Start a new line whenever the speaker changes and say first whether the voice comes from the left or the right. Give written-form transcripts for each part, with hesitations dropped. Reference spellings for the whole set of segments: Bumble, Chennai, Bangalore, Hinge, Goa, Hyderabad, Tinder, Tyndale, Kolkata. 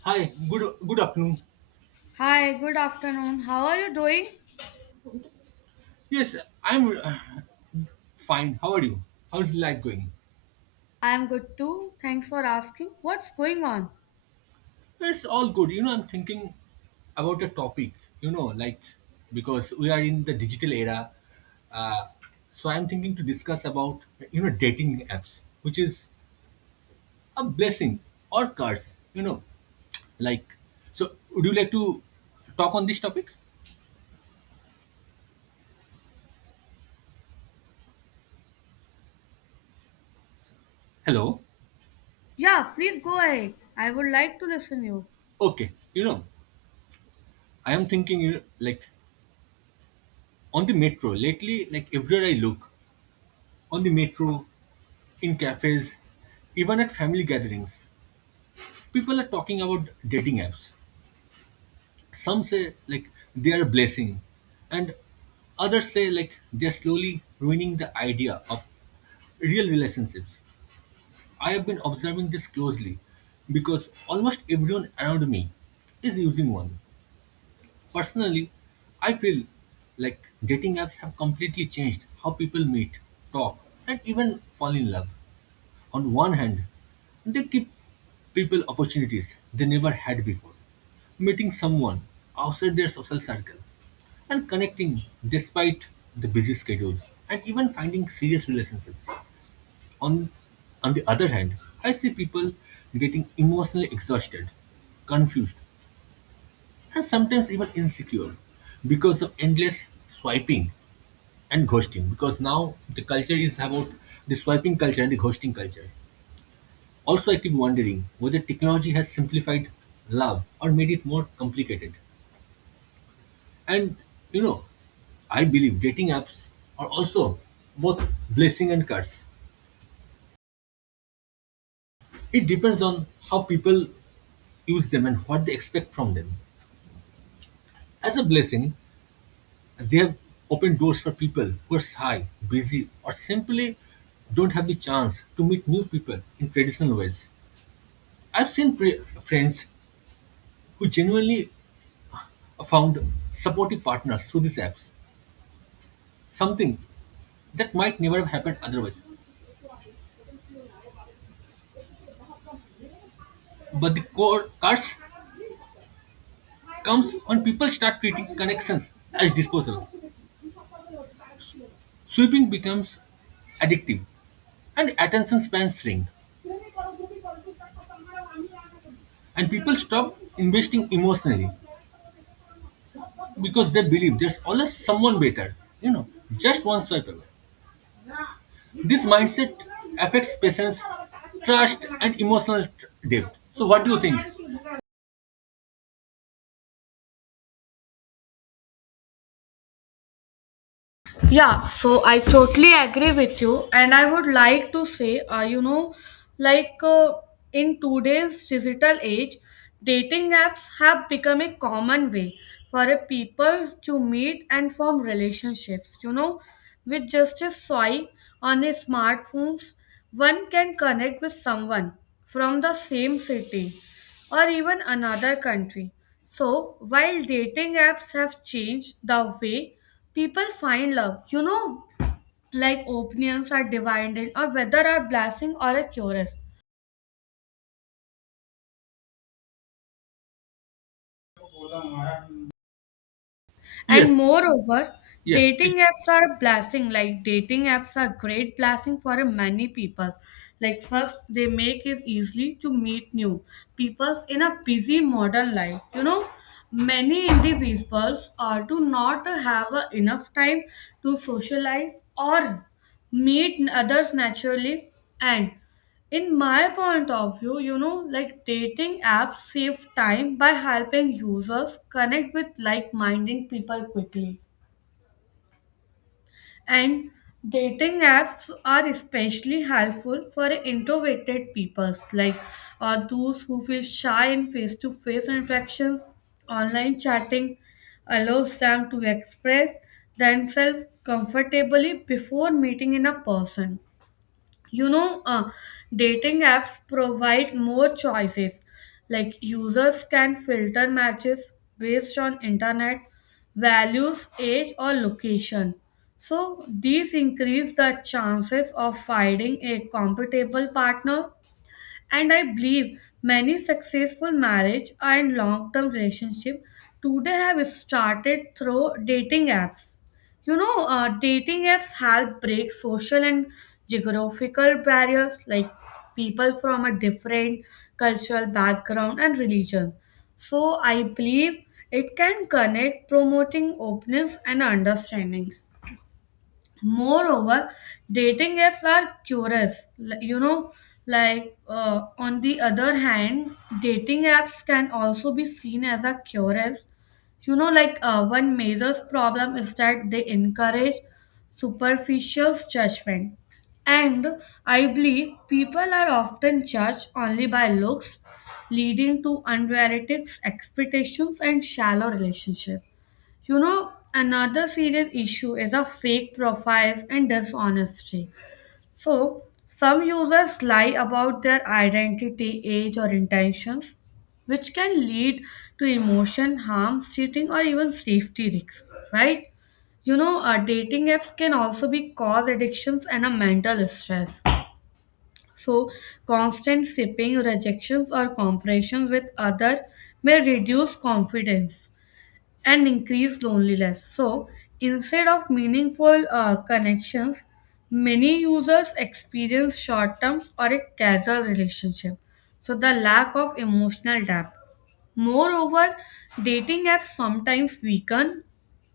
right: Hi, good afternoon.
left: Hi, good afternoon. How are you doing?
right: Yes, I'm fine. How are you? How's life going?
left: I am good too. Thanks for asking. What's going on?
right: It's all good. I'm thinking about a topic. You know, like because we are in the digital era, uh, so I'm thinking to discuss about dating apps, which is a blessing or curse. Like so. Would you like to talk on this topic? Hello.
left: Yeah, please go ahead. I would like to listen you.
right: Okay, I am thinking on the metro lately. Like everywhere I look, on the metro, in cafes, even at family gatherings. People are talking about dating apps. Some say like they are a blessing, and others say like they are slowly ruining the idea of real relationships. I have been observing this closely because almost everyone around me is using one. Personally, I feel like dating apps have completely changed how people meet, talk, and even fall in love. On one hand, they give people opportunities they never had before, meeting someone outside their social circle and connecting despite the busy schedules and even finding serious relationships. On, on the other hand, I see people getting emotionally exhausted, confused, and sometimes even insecure because of endless swiping and ghosting. Because now the culture is about the swiping culture and the ghosting culture. Also, I keep wondering whether technology has simplified love or made it more complicated. And you know, I believe dating apps are also both blessing and curse. It depends on how people use them and what they expect from them. As a blessing, they have opened doors for people who are shy, busy, or simply don't have the chance to meet new people in traditional ways. I've seen friends who genuinely found supportive partners through these apps. Something that might never have happened otherwise. But the core curse comes when people start treating connections as disposable. Sweeping becomes addictive and attention spans shrink. And people stop investing emotionally because they believe there's always someone better, just one swipe away. This mindset affects patience, trust, and emotional depth. So, what do you think?
left: Yeah, so I totally agree with you, and I would like to say, you know, like uh, in today's digital age, dating apps have become a common way for a people to meet and form relationships. You know, with just a swipe on a smartphones, one can connect with someone from the same city or even another country. So, while dating apps have changed the way people find love, you know, like opinions are divided or whether are blessing or a curse. And
right: Yes,
left: moreover,
right: yes, please.
left: dating apps are a blessing. Like dating apps are great blessing for many people. Like first, they make it easily to meet new people in a busy modern life. You know, many individuals are do not have a enough time to socialize or meet others naturally and in my point of view, you know, like dating apps save time by helping users connect with like minded people quickly. And dating apps are especially helpful for introverted peoples, like those who feel shy in face to face interactions. Online chatting allows them to express themselves comfortably before meeting in a person. you know uh, Dating apps provide more choices, like users can filter matches based on internet values, age or location, so these increase the chances of finding a compatible partner. And I believe many successful marriage and long-term relationship today have started through dating apps. You know, dating apps help break social and geographical barriers, like people from a different cultural background and religion. So I believe it can connect promoting openness and understanding. Moreover, dating apps are curious. You know, on the other hand, dating apps can also be seen as a curious. You know, one major problem is that they encourage superficial judgment. And I believe people are often judged only by looks, leading to unrealistic expectations and shallow relationships. You know, another serious issue is of fake profiles and dishonesty. So, some users lie about their identity, age, or intentions, which can lead to emotion harm, cheating, or even safety risks, right? You know, dating apps can also be cause addictions and a mental stress. So, constant shipping, rejections, or comparisons with other may reduce confidence and increased loneliness. So, instead of meaningful connections, many users experience short terms or a casual relationship. So, the lack of emotional depth. Moreover, dating apps sometimes weaken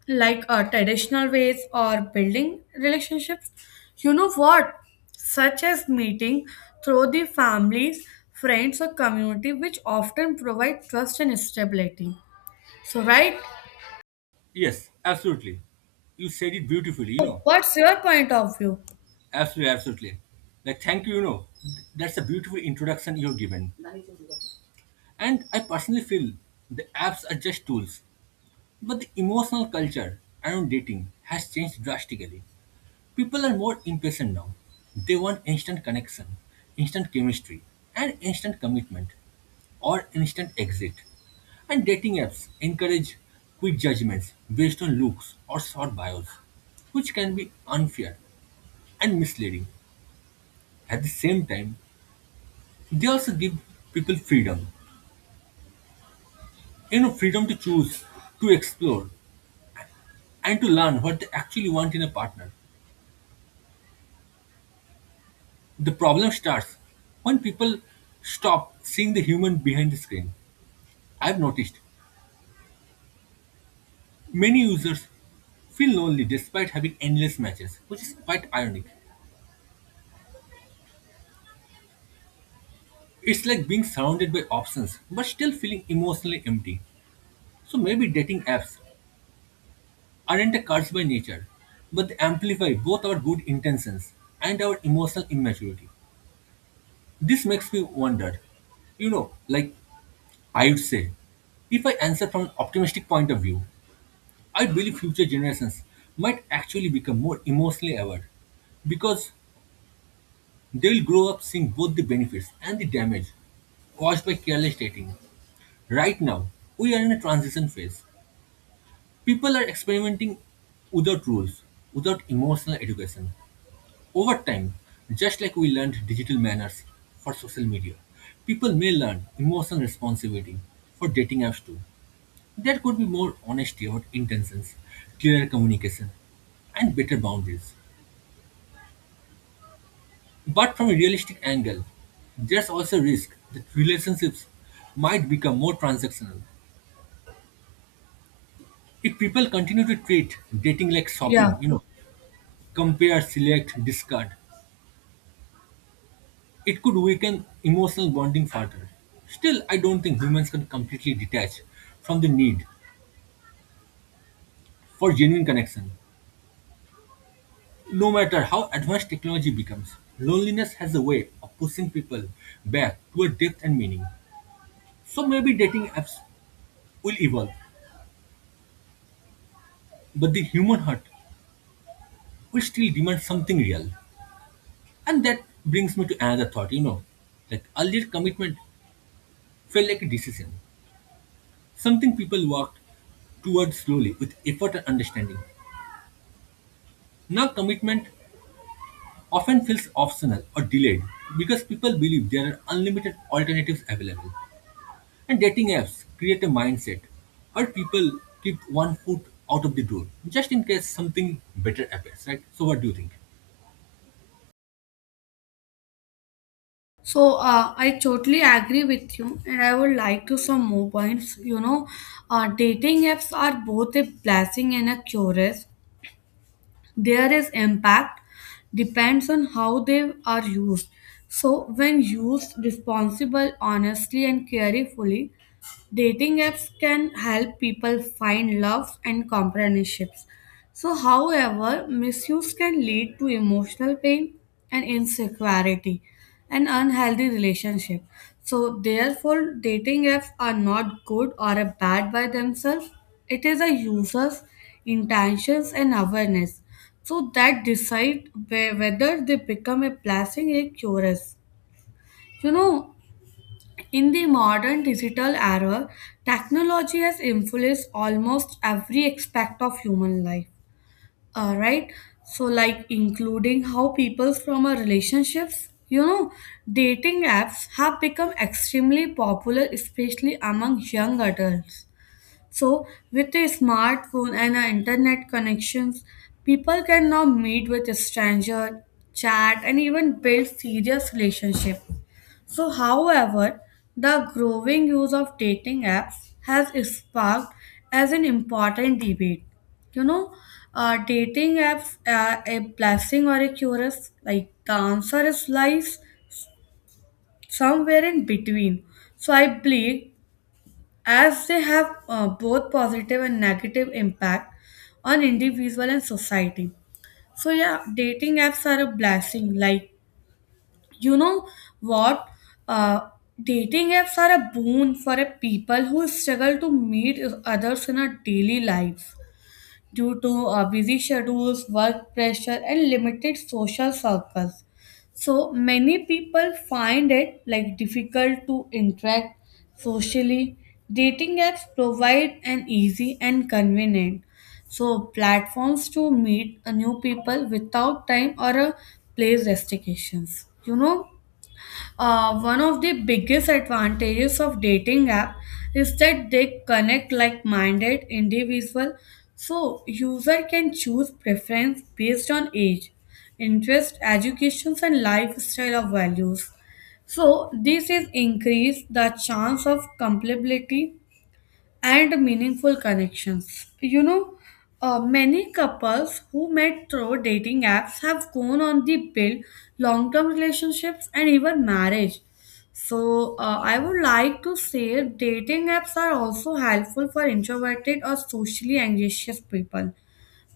left: traditional ways or building relationships. You know what? Such as meeting through the families, friends, or community, which often provide trust and stability. So, right?
right: Yes, absolutely. You said it beautifully, you
left: So
right: know.
left: what's your point of view?
right: Absolutely, absolutely. Like, thank you, you know. That's a beautiful introduction you have given. And I personally feel the apps are just tools, but the emotional culture around dating has changed drastically. People are more impatient now. They want instant connection, instant chemistry, and instant commitment, or instant exit. And dating apps encourage quick judgments based on looks or short bios, which can be unfair and misleading. At the same time, they also give people freedom. Freedom to choose, to explore, and to learn what they actually want in a partner. The problem starts when people stop seeing the human behind the screen. I've noticed many users feel lonely despite having endless matches, which is quite ironic. It's like being surrounded by options but still feeling emotionally empty. So maybe dating apps aren't a curse by nature, but they amplify both our good intentions and our emotional immaturity. This makes me wonder, you know, like I would say, if I answer from an optimistic point of view, I believe future generations might actually become more emotionally aware because they will grow up seeing both the benefits and the damage caused by careless dating. Right now, we are in a transition phase. People are experimenting without rules, without emotional education. Over time, just like we learned digital manners for social media, people may learn emotional responsibility for dating apps too. There could be more honesty about intentions, clearer communication, and better boundaries. But from a realistic angle, there's also risk that relationships might become more transactional. If people continue to treat dating like
left: Yeah.
right: shopping, compare, select, discard, it could weaken emotional bonding further. Still, I don't think humans can completely detach from the need for genuine connection. No matter how advanced technology becomes, loneliness has a way of pushing people back toward depth and meaning. So maybe dating apps will evolve, but the human heart will still demand something real. And that brings me to another thought. Like earlier commitment felt like a decision. Something people walked towards slowly with effort and understanding. Now commitment often feels optional or delayed because people believe there are unlimited alternatives available. And dating apps create a mindset where people keep one foot out of the door just in case something better appears, right? So, what do you think?
left: So I totally agree with you, and I would like to some more points. You know, dating apps are both a blessing and a curse. There is impact depends on how they are used. So when used responsible, honestly, and carefully, dating apps can help people find love and companionships. So, however, misuse can lead to emotional pain and insecurity and unhealthy relationship. So, therefore, dating apps are not good or a bad by themselves. It is a user's intentions and awareness. So that decide whether they become a blessing or a curse. You know, in the modern digital era, technology has influenced almost every aspect of human life. All right, so like including how people from our relationships. You know, dating apps have become extremely popular, especially among young adults. So, with a smartphone and our internet connections, people can now meet with a stranger, chat, and even build serious relationships. So, however, the growing use of dating apps has sparked as an important debate. You know, dating apps are a blessing or a curse? Like the answer is lies somewhere in between. So I believe as they have both positive and negative impact on individual and society. So yeah, dating apps are a blessing. Like you know what uh, Dating apps are a boon for a people who struggle to meet others in our daily lives due to busy schedules, work pressure and limited social circles, so many people find it like difficult to interact socially. Dating apps provide an easy and convenient so platforms to meet a new people without time or a place restrictions. One of the biggest advantages of dating app is that they connect like-minded individual, so user can choose preference based on age, interest, educations and lifestyle of values. So this is increase the chance of compatibility and meaningful connections. You know, many couples who met through dating apps have gone on to build long term relationships and even marriage. So, I would like to say dating apps are also helpful for introverted or socially anxious people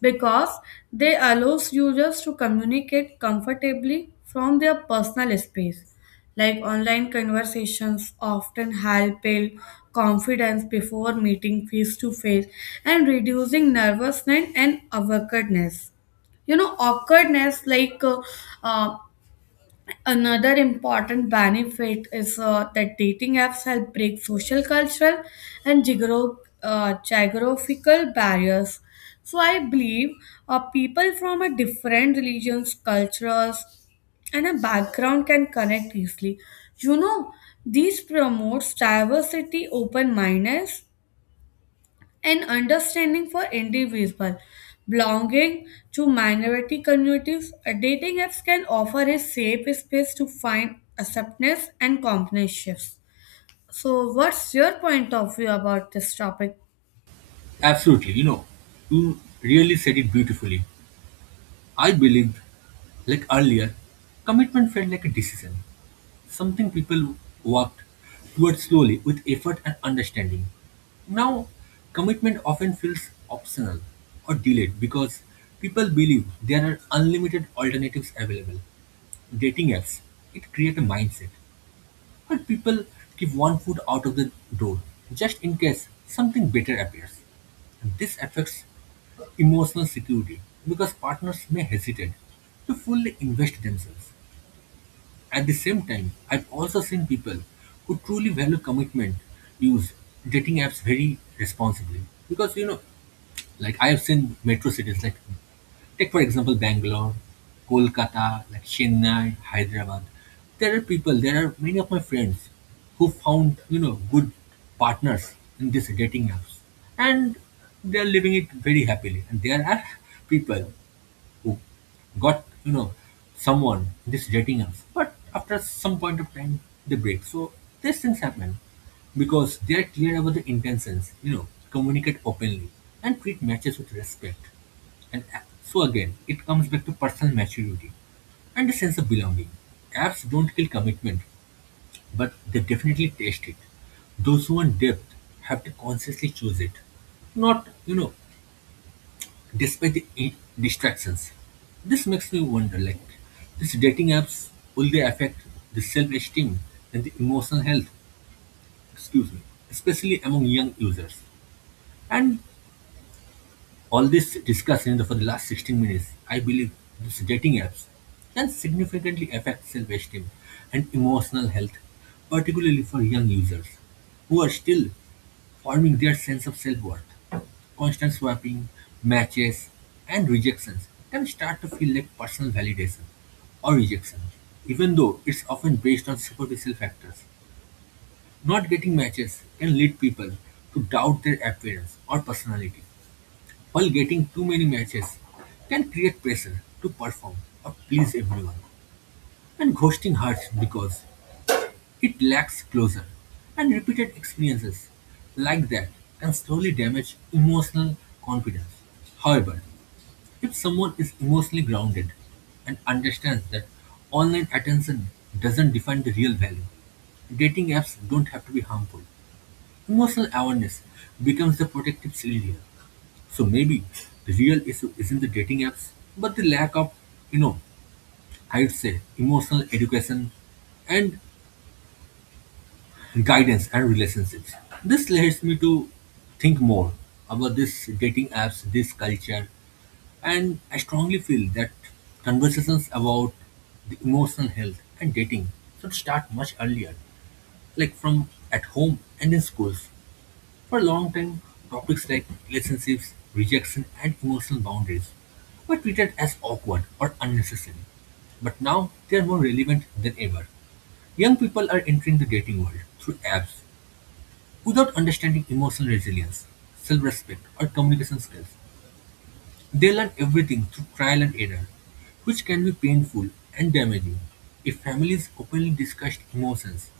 left: because they allows users to communicate comfortably from their personal space. Like online conversations often help build confidence before meeting face to face and reducing nervousness and awkwardness. you know awkwardness like uh, uh, Another important benefit is that dating apps help break social, cultural, and geographical barriers. So I believe people from a different religions, cultures, and a background can connect easily. You know, these promotes diversity, open mindedness, and understanding for individual belonging to minority communities. A dating apps can offer a safe space to find acceptance and companionship. So what's your point of view about this topic?
right: Absolutely, you really said it beautifully. I believed, like earlier, commitment felt like a decision. Something people worked toward slowly with effort and understanding. Now, commitment often feels optional or delayed because people believe there are unlimited alternatives available. Dating apps, it creates a mindset where people keep one foot out of the door just in case something better appears. And this affects emotional security because partners may hesitate to fully invest themselves. At the same time, I've also seen people who truly value commitment use dating apps very responsibly. Because, like I have seen metro cities like take for example Bangalore, Kolkata, like Chennai, Hyderabad. There are people, there are many of my friends who found, good partners in these dating apps. And they are living it very happily. And there are people who got someone just dating us, but after some point of time they break. So these things happen because they are clear about the intentions, communicate openly and treat matches with respect. And so again it comes back to personal maturity and a sense of belonging. Apps don't kill commitment, but they definitely taste it. Those who want depth have to consciously choose it, not, despite the distractions. This makes me wonder like these dating apps, will they affect the self-esteem and the emotional health, excuse me, especially among young users. And all this discussion for the last 16 minutes, I believe these dating apps can significantly affect self-esteem and emotional health, particularly for young users who are still forming their sense of self-worth. Constant swapping, matches, and rejections can start to feel like personal validation or rejection, even though it's often based on superficial factors. Not getting matches can lead people to doubt their appearance or personality, while getting too many matches can create pressure to perform or please everyone. And ghosting hurts because it lacks closure, and repeated experiences like that can slowly damage emotional confidence. However, if someone is emotionally grounded and understands that online attention doesn't define the real value, dating apps don't have to be harmful. Emotional awareness becomes the protective shield here. So maybe the real issue isn't the dating apps, but the lack of, you know, I'd say emotional education and guidance and relationships. This leads me to think more about this dating apps, this culture, and I strongly feel that conversations about the emotional health and dating should start much earlier, like from at home and in schools. For a long time, topics like relationships, rejection, and emotional boundaries were treated as awkward or unnecessary. But now they are more relevant than ever. Young people are entering the dating world through apps without understanding emotional resilience, self-respect, or communication skills. They learn everything through trial and error, which can be painful and damaging. If families openly discussed emotions,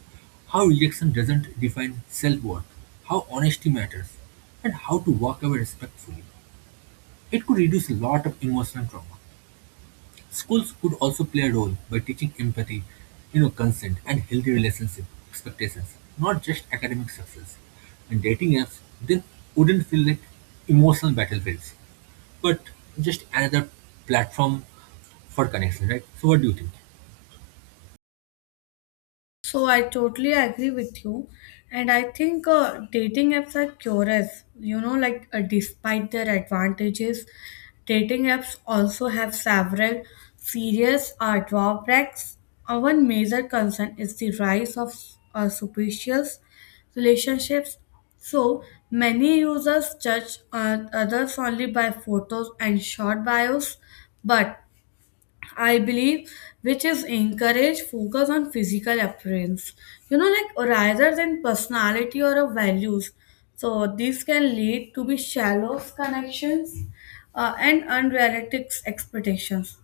right: how rejection doesn't define self-worth, how honesty matters, and how to walk away respectfully, it could reduce a lot of emotional trauma. Schools could also play a role by teaching empathy, consent and healthy relationship expectations, not just academic success. And dating apps then wouldn't feel like emotional battlefields, but just another platform for connection, right? So what do you think?
left: So I totally agree with you, and I think dating apps are curious. You know, despite their advantages, dating apps also have several serious drawbacks. One major concern is the rise of superficial relationships. So many users judge others only by photos and short bios, but I believe, which is encourage focus on physical appearance, you know, like rather than personality or of values. So this can lead to be shallow connections and unrealistic expectations.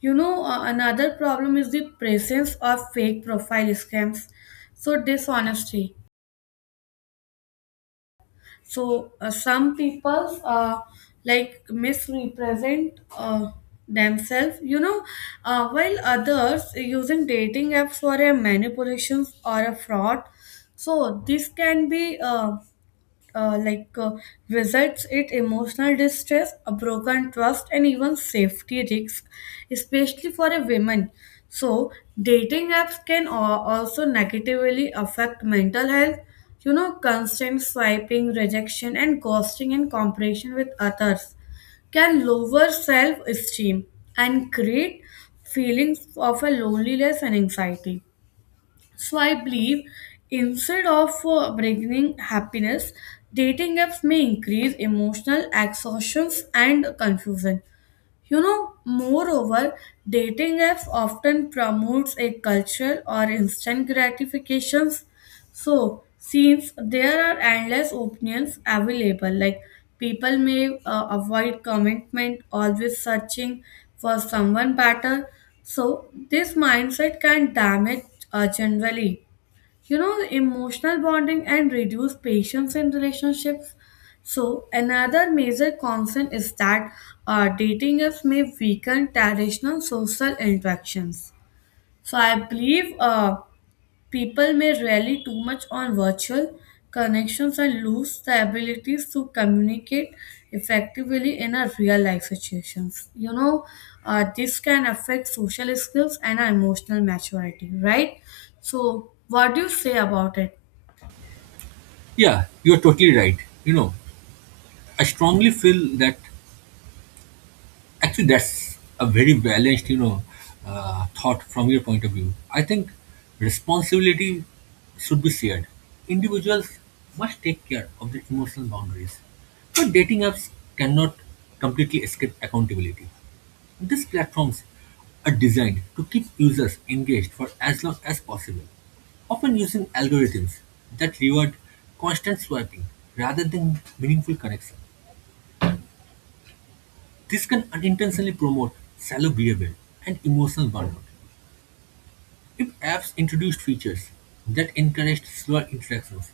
left: You know, another problem is the presence of fake profile scams. So dishonesty. So some people like misrepresent themselves. While others using dating apps for a manipulations or a fraud, so this can be uh, like uh, visits it emotional distress, a broken trust, and even safety risk, especially for a woman. So, dating apps can also negatively affect mental health. You know, constant swiping, rejection, and ghosting in comparison with others can lower self esteem and create feelings of a loneliness and anxiety. So I believe instead of bringing happiness, dating apps may increase emotional exhaustions and confusion. You know, moreover, dating apps often promotes a culture or instant gratifications. So, since there are endless opinions available, like people may avoid commitment, always searching for someone better. So, this mindset can damage generally you know the emotional bonding and reduce patience in relationships. So another major concern is that dating apps may weaken traditional social interactions. So I believe people may rely too much on virtual connections and lose the abilities to communicate effectively in a real life situations. You know, this can affect social skills and our emotional maturity, right? So, what do you say about it?
right: Yeah, you're totally right. You know, I strongly feel that. Actually, that's a very balanced, thought from your point of view. I think responsibility should be shared. Individuals must take care of their emotional boundaries. But dating apps cannot completely escape accountability. These platforms are designed to keep users engaged for as long as possible, often using algorithms that reward constant swiping rather than meaningful connection. This can unintentionally promote shallow behavior and emotional burnout. If apps introduced features that encouraged slower interactions,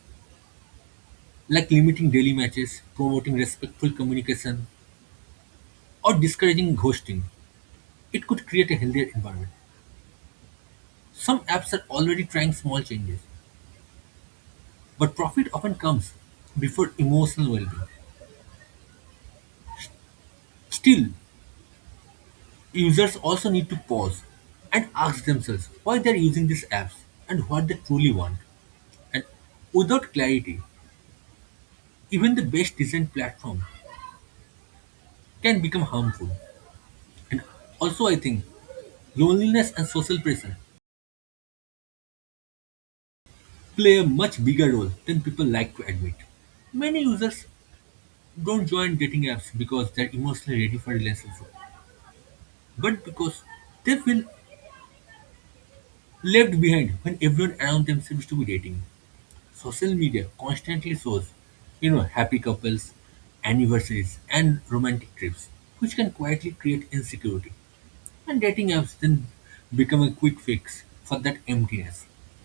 right: like limiting daily matches, promoting respectful communication, or discouraging ghosting, it could create a healthier environment. Some apps are already trying small changes, but profit often comes before emotional well being. Still, users also need to pause and ask themselves why they're using these apps and what they truly want. And without clarity, even the best decent platform can become harmful. And also, I think loneliness and social pressure play a much bigger role than people like to admit. Many users don't join dating apps because they're emotionally ready for relationship, but because they feel left behind when everyone around them seems to be dating. Social media constantly shows, happy couples, anniversaries, and romantic trips, which can quietly create insecurity. And dating apps then become a quick fix for that emptiness,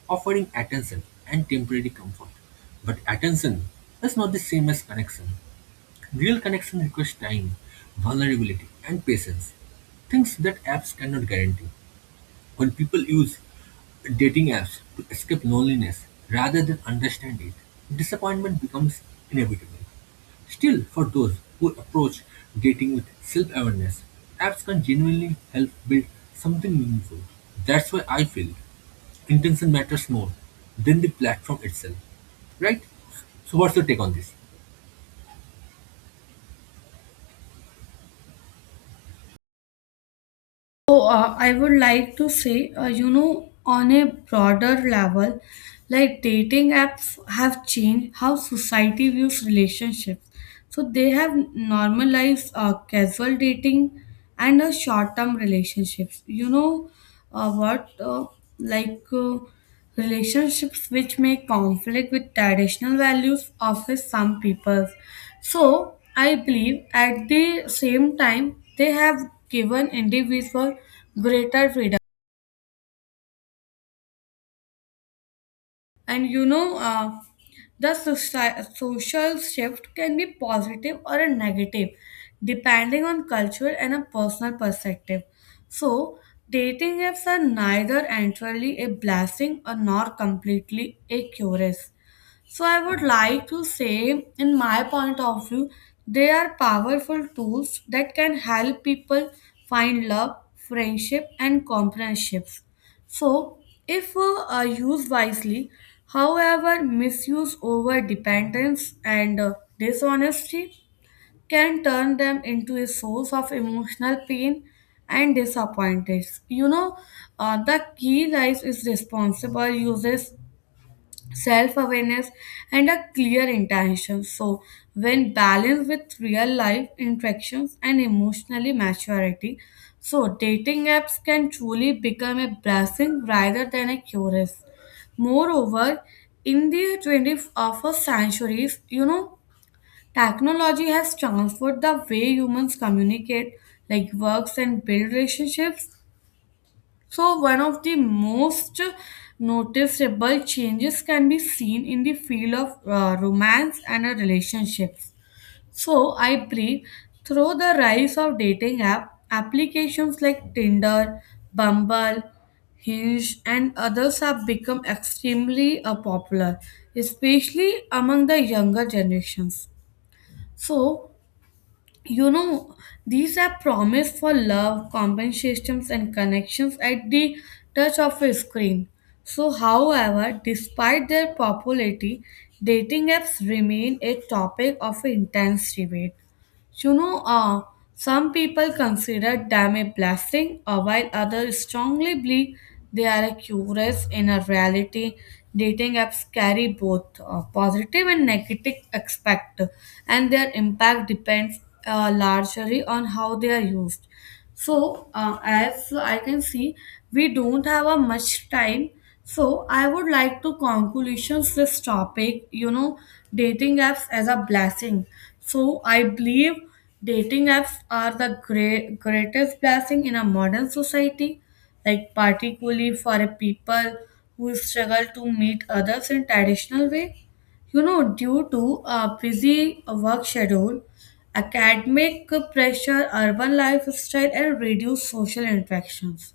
right: offering attention and temporary comfort. But attention is not the same as connection. Real connection requires time, vulnerability, and patience, things that apps cannot guarantee. When people use dating apps to escape loneliness rather than understand it, disappointment becomes inevitable. Still, for those who approach dating with self awareness, apps can genuinely help build something meaningful. That's why I feel intention matters more than the platform itself. Right? So, what's your take on this?
left: So I would like to say, you know, on a broader level, like dating apps have changed how society views relationships. So they have normalized casual dating and short-term relationships. You know, what like. Relationships which may conflict with traditional values of some people. So I believe at the same time they have given individual greater freedom. And you know, the social shift can be positive or a negative depending on culture and a personal perspective. So dating apps are neither entirely a blessing or nor completely a curse. So I would like to say, in my point of view, they are powerful tools that can help people find love, friendship, and companionships. So, if used wisely, however, misuse over dependence and dishonesty can turn them into a source of emotional pain and disappointments. You know, the key lies is responsible uses, self awareness, and a clear intention. So, when balanced with real life interactions and emotionally maturity, so dating apps can truly become a blessing rather than a curse. Moreover, in the 21st century, you know, technology has transformed the way humans communicate, like works and build relationships. So, one of the most noticeable changes can be seen in the field of romance and relationships. So, I believe through the rise of dating app applications like Tinder, Bumble, Hinge, and others have become extremely popular, especially among the younger generations. So, you know these are promised for love compensations and connections at the touch of a screen. So however, despite their popularity, dating apps remain a topic of intense debate. You know, some people consider them a blessing, while others strongly believe they are a curse in a reality. Dating apps carry both positive and negative aspect, and their impact depends largely on how they are used. So, as I can see, we don't have a much time. So, I would like to conclusions this topic. You know, dating apps as a blessing. So, I believe dating apps are the greatest blessing in a modern society, like particularly for a people who struggle to meet others in traditional way. You know, due to a busy work schedule, academic pressure, urban lifestyle, and reduced social interactions.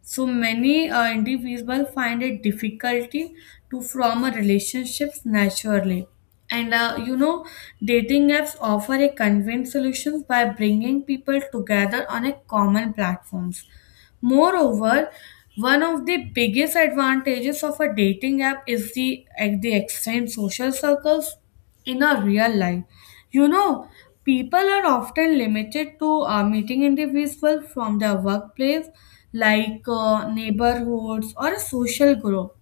left: So many individuals find it difficulty to form a relationships naturally. And you know, dating apps offer a convenient solution by bringing people together on a common platforms. Moreover, one of the biggest advantages of a dating app is the extended social circles in a real life. You know, people are often limited to meeting individuals from their workplace, like neighborhoods or a social group.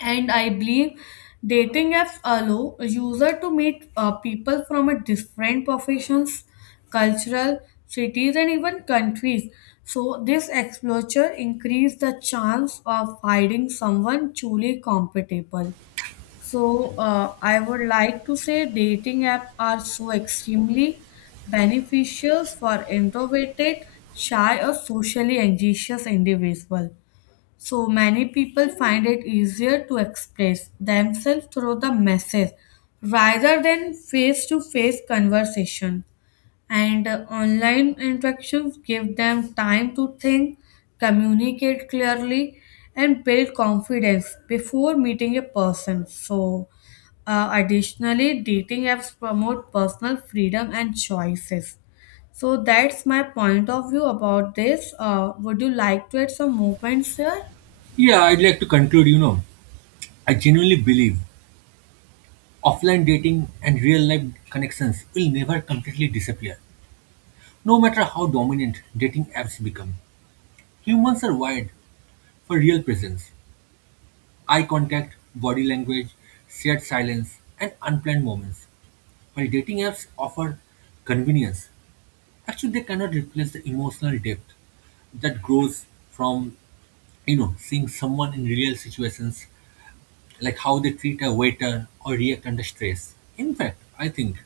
left: And I believe dating apps allow a user to meet people from a different professions, cultural cities, and even countries. So this exposure increase the chance of finding someone truly compatible. So, I would like to say dating apps are so extremely beneficial for introverted, shy, or socially anxious individuals. So many people find it easier to express themselves through the message rather than face-to-face conversation. And online interactions give them time to think, communicate clearly, and build confidence before meeting a person. So, additionally, dating apps promote personal freedom and choices. So, that's my point of view about this. Would you like to add some more points here?
right: Yeah, I'd like to conclude. I genuinely believe offline dating and real life connections will never completely disappear. No matter how dominant dating apps become, humans are wired for real presence, eye contact, body language, shared silence, and unplanned moments. While dating apps offer convenience, actually they cannot replace the emotional depth that grows from seeing someone in real situations, like how they treat a waiter or react under stress. In fact, I think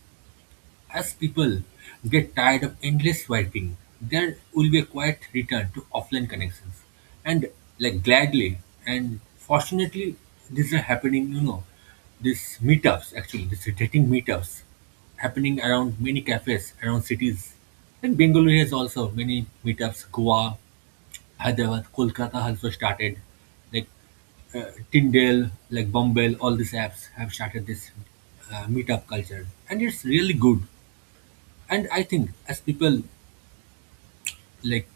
right: as people get tired of endless swiping, there will be a quiet return to offline connections. And like gladly and fortunately, these are happening, these meetups actually, these dating meetups happening around many cafes, around cities. And Bengaluru has also many meetups, Goa, Hyderabad, Kolkata also started. Like Tyndale, like Bumble, all these apps have started this meetup culture, and it's really good. And I think as people like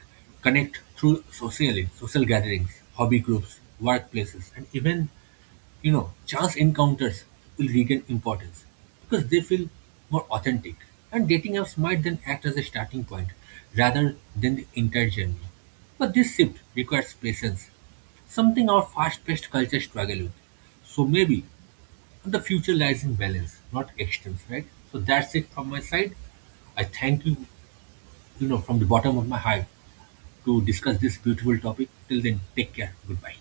right: connect through socially, social gatherings, hobby groups, workplaces, and even chance encounters will regain importance because they feel more authentic. And dating apps might then act as a starting point rather than the entire journey. But this shift requires patience, something our fast-paced culture struggle with. So maybe the future lies in balance, not extremes, right? So that's it from my side. I thank you, from the bottom of my heart to discuss this beautiful topic. Till then, take care. Goodbye.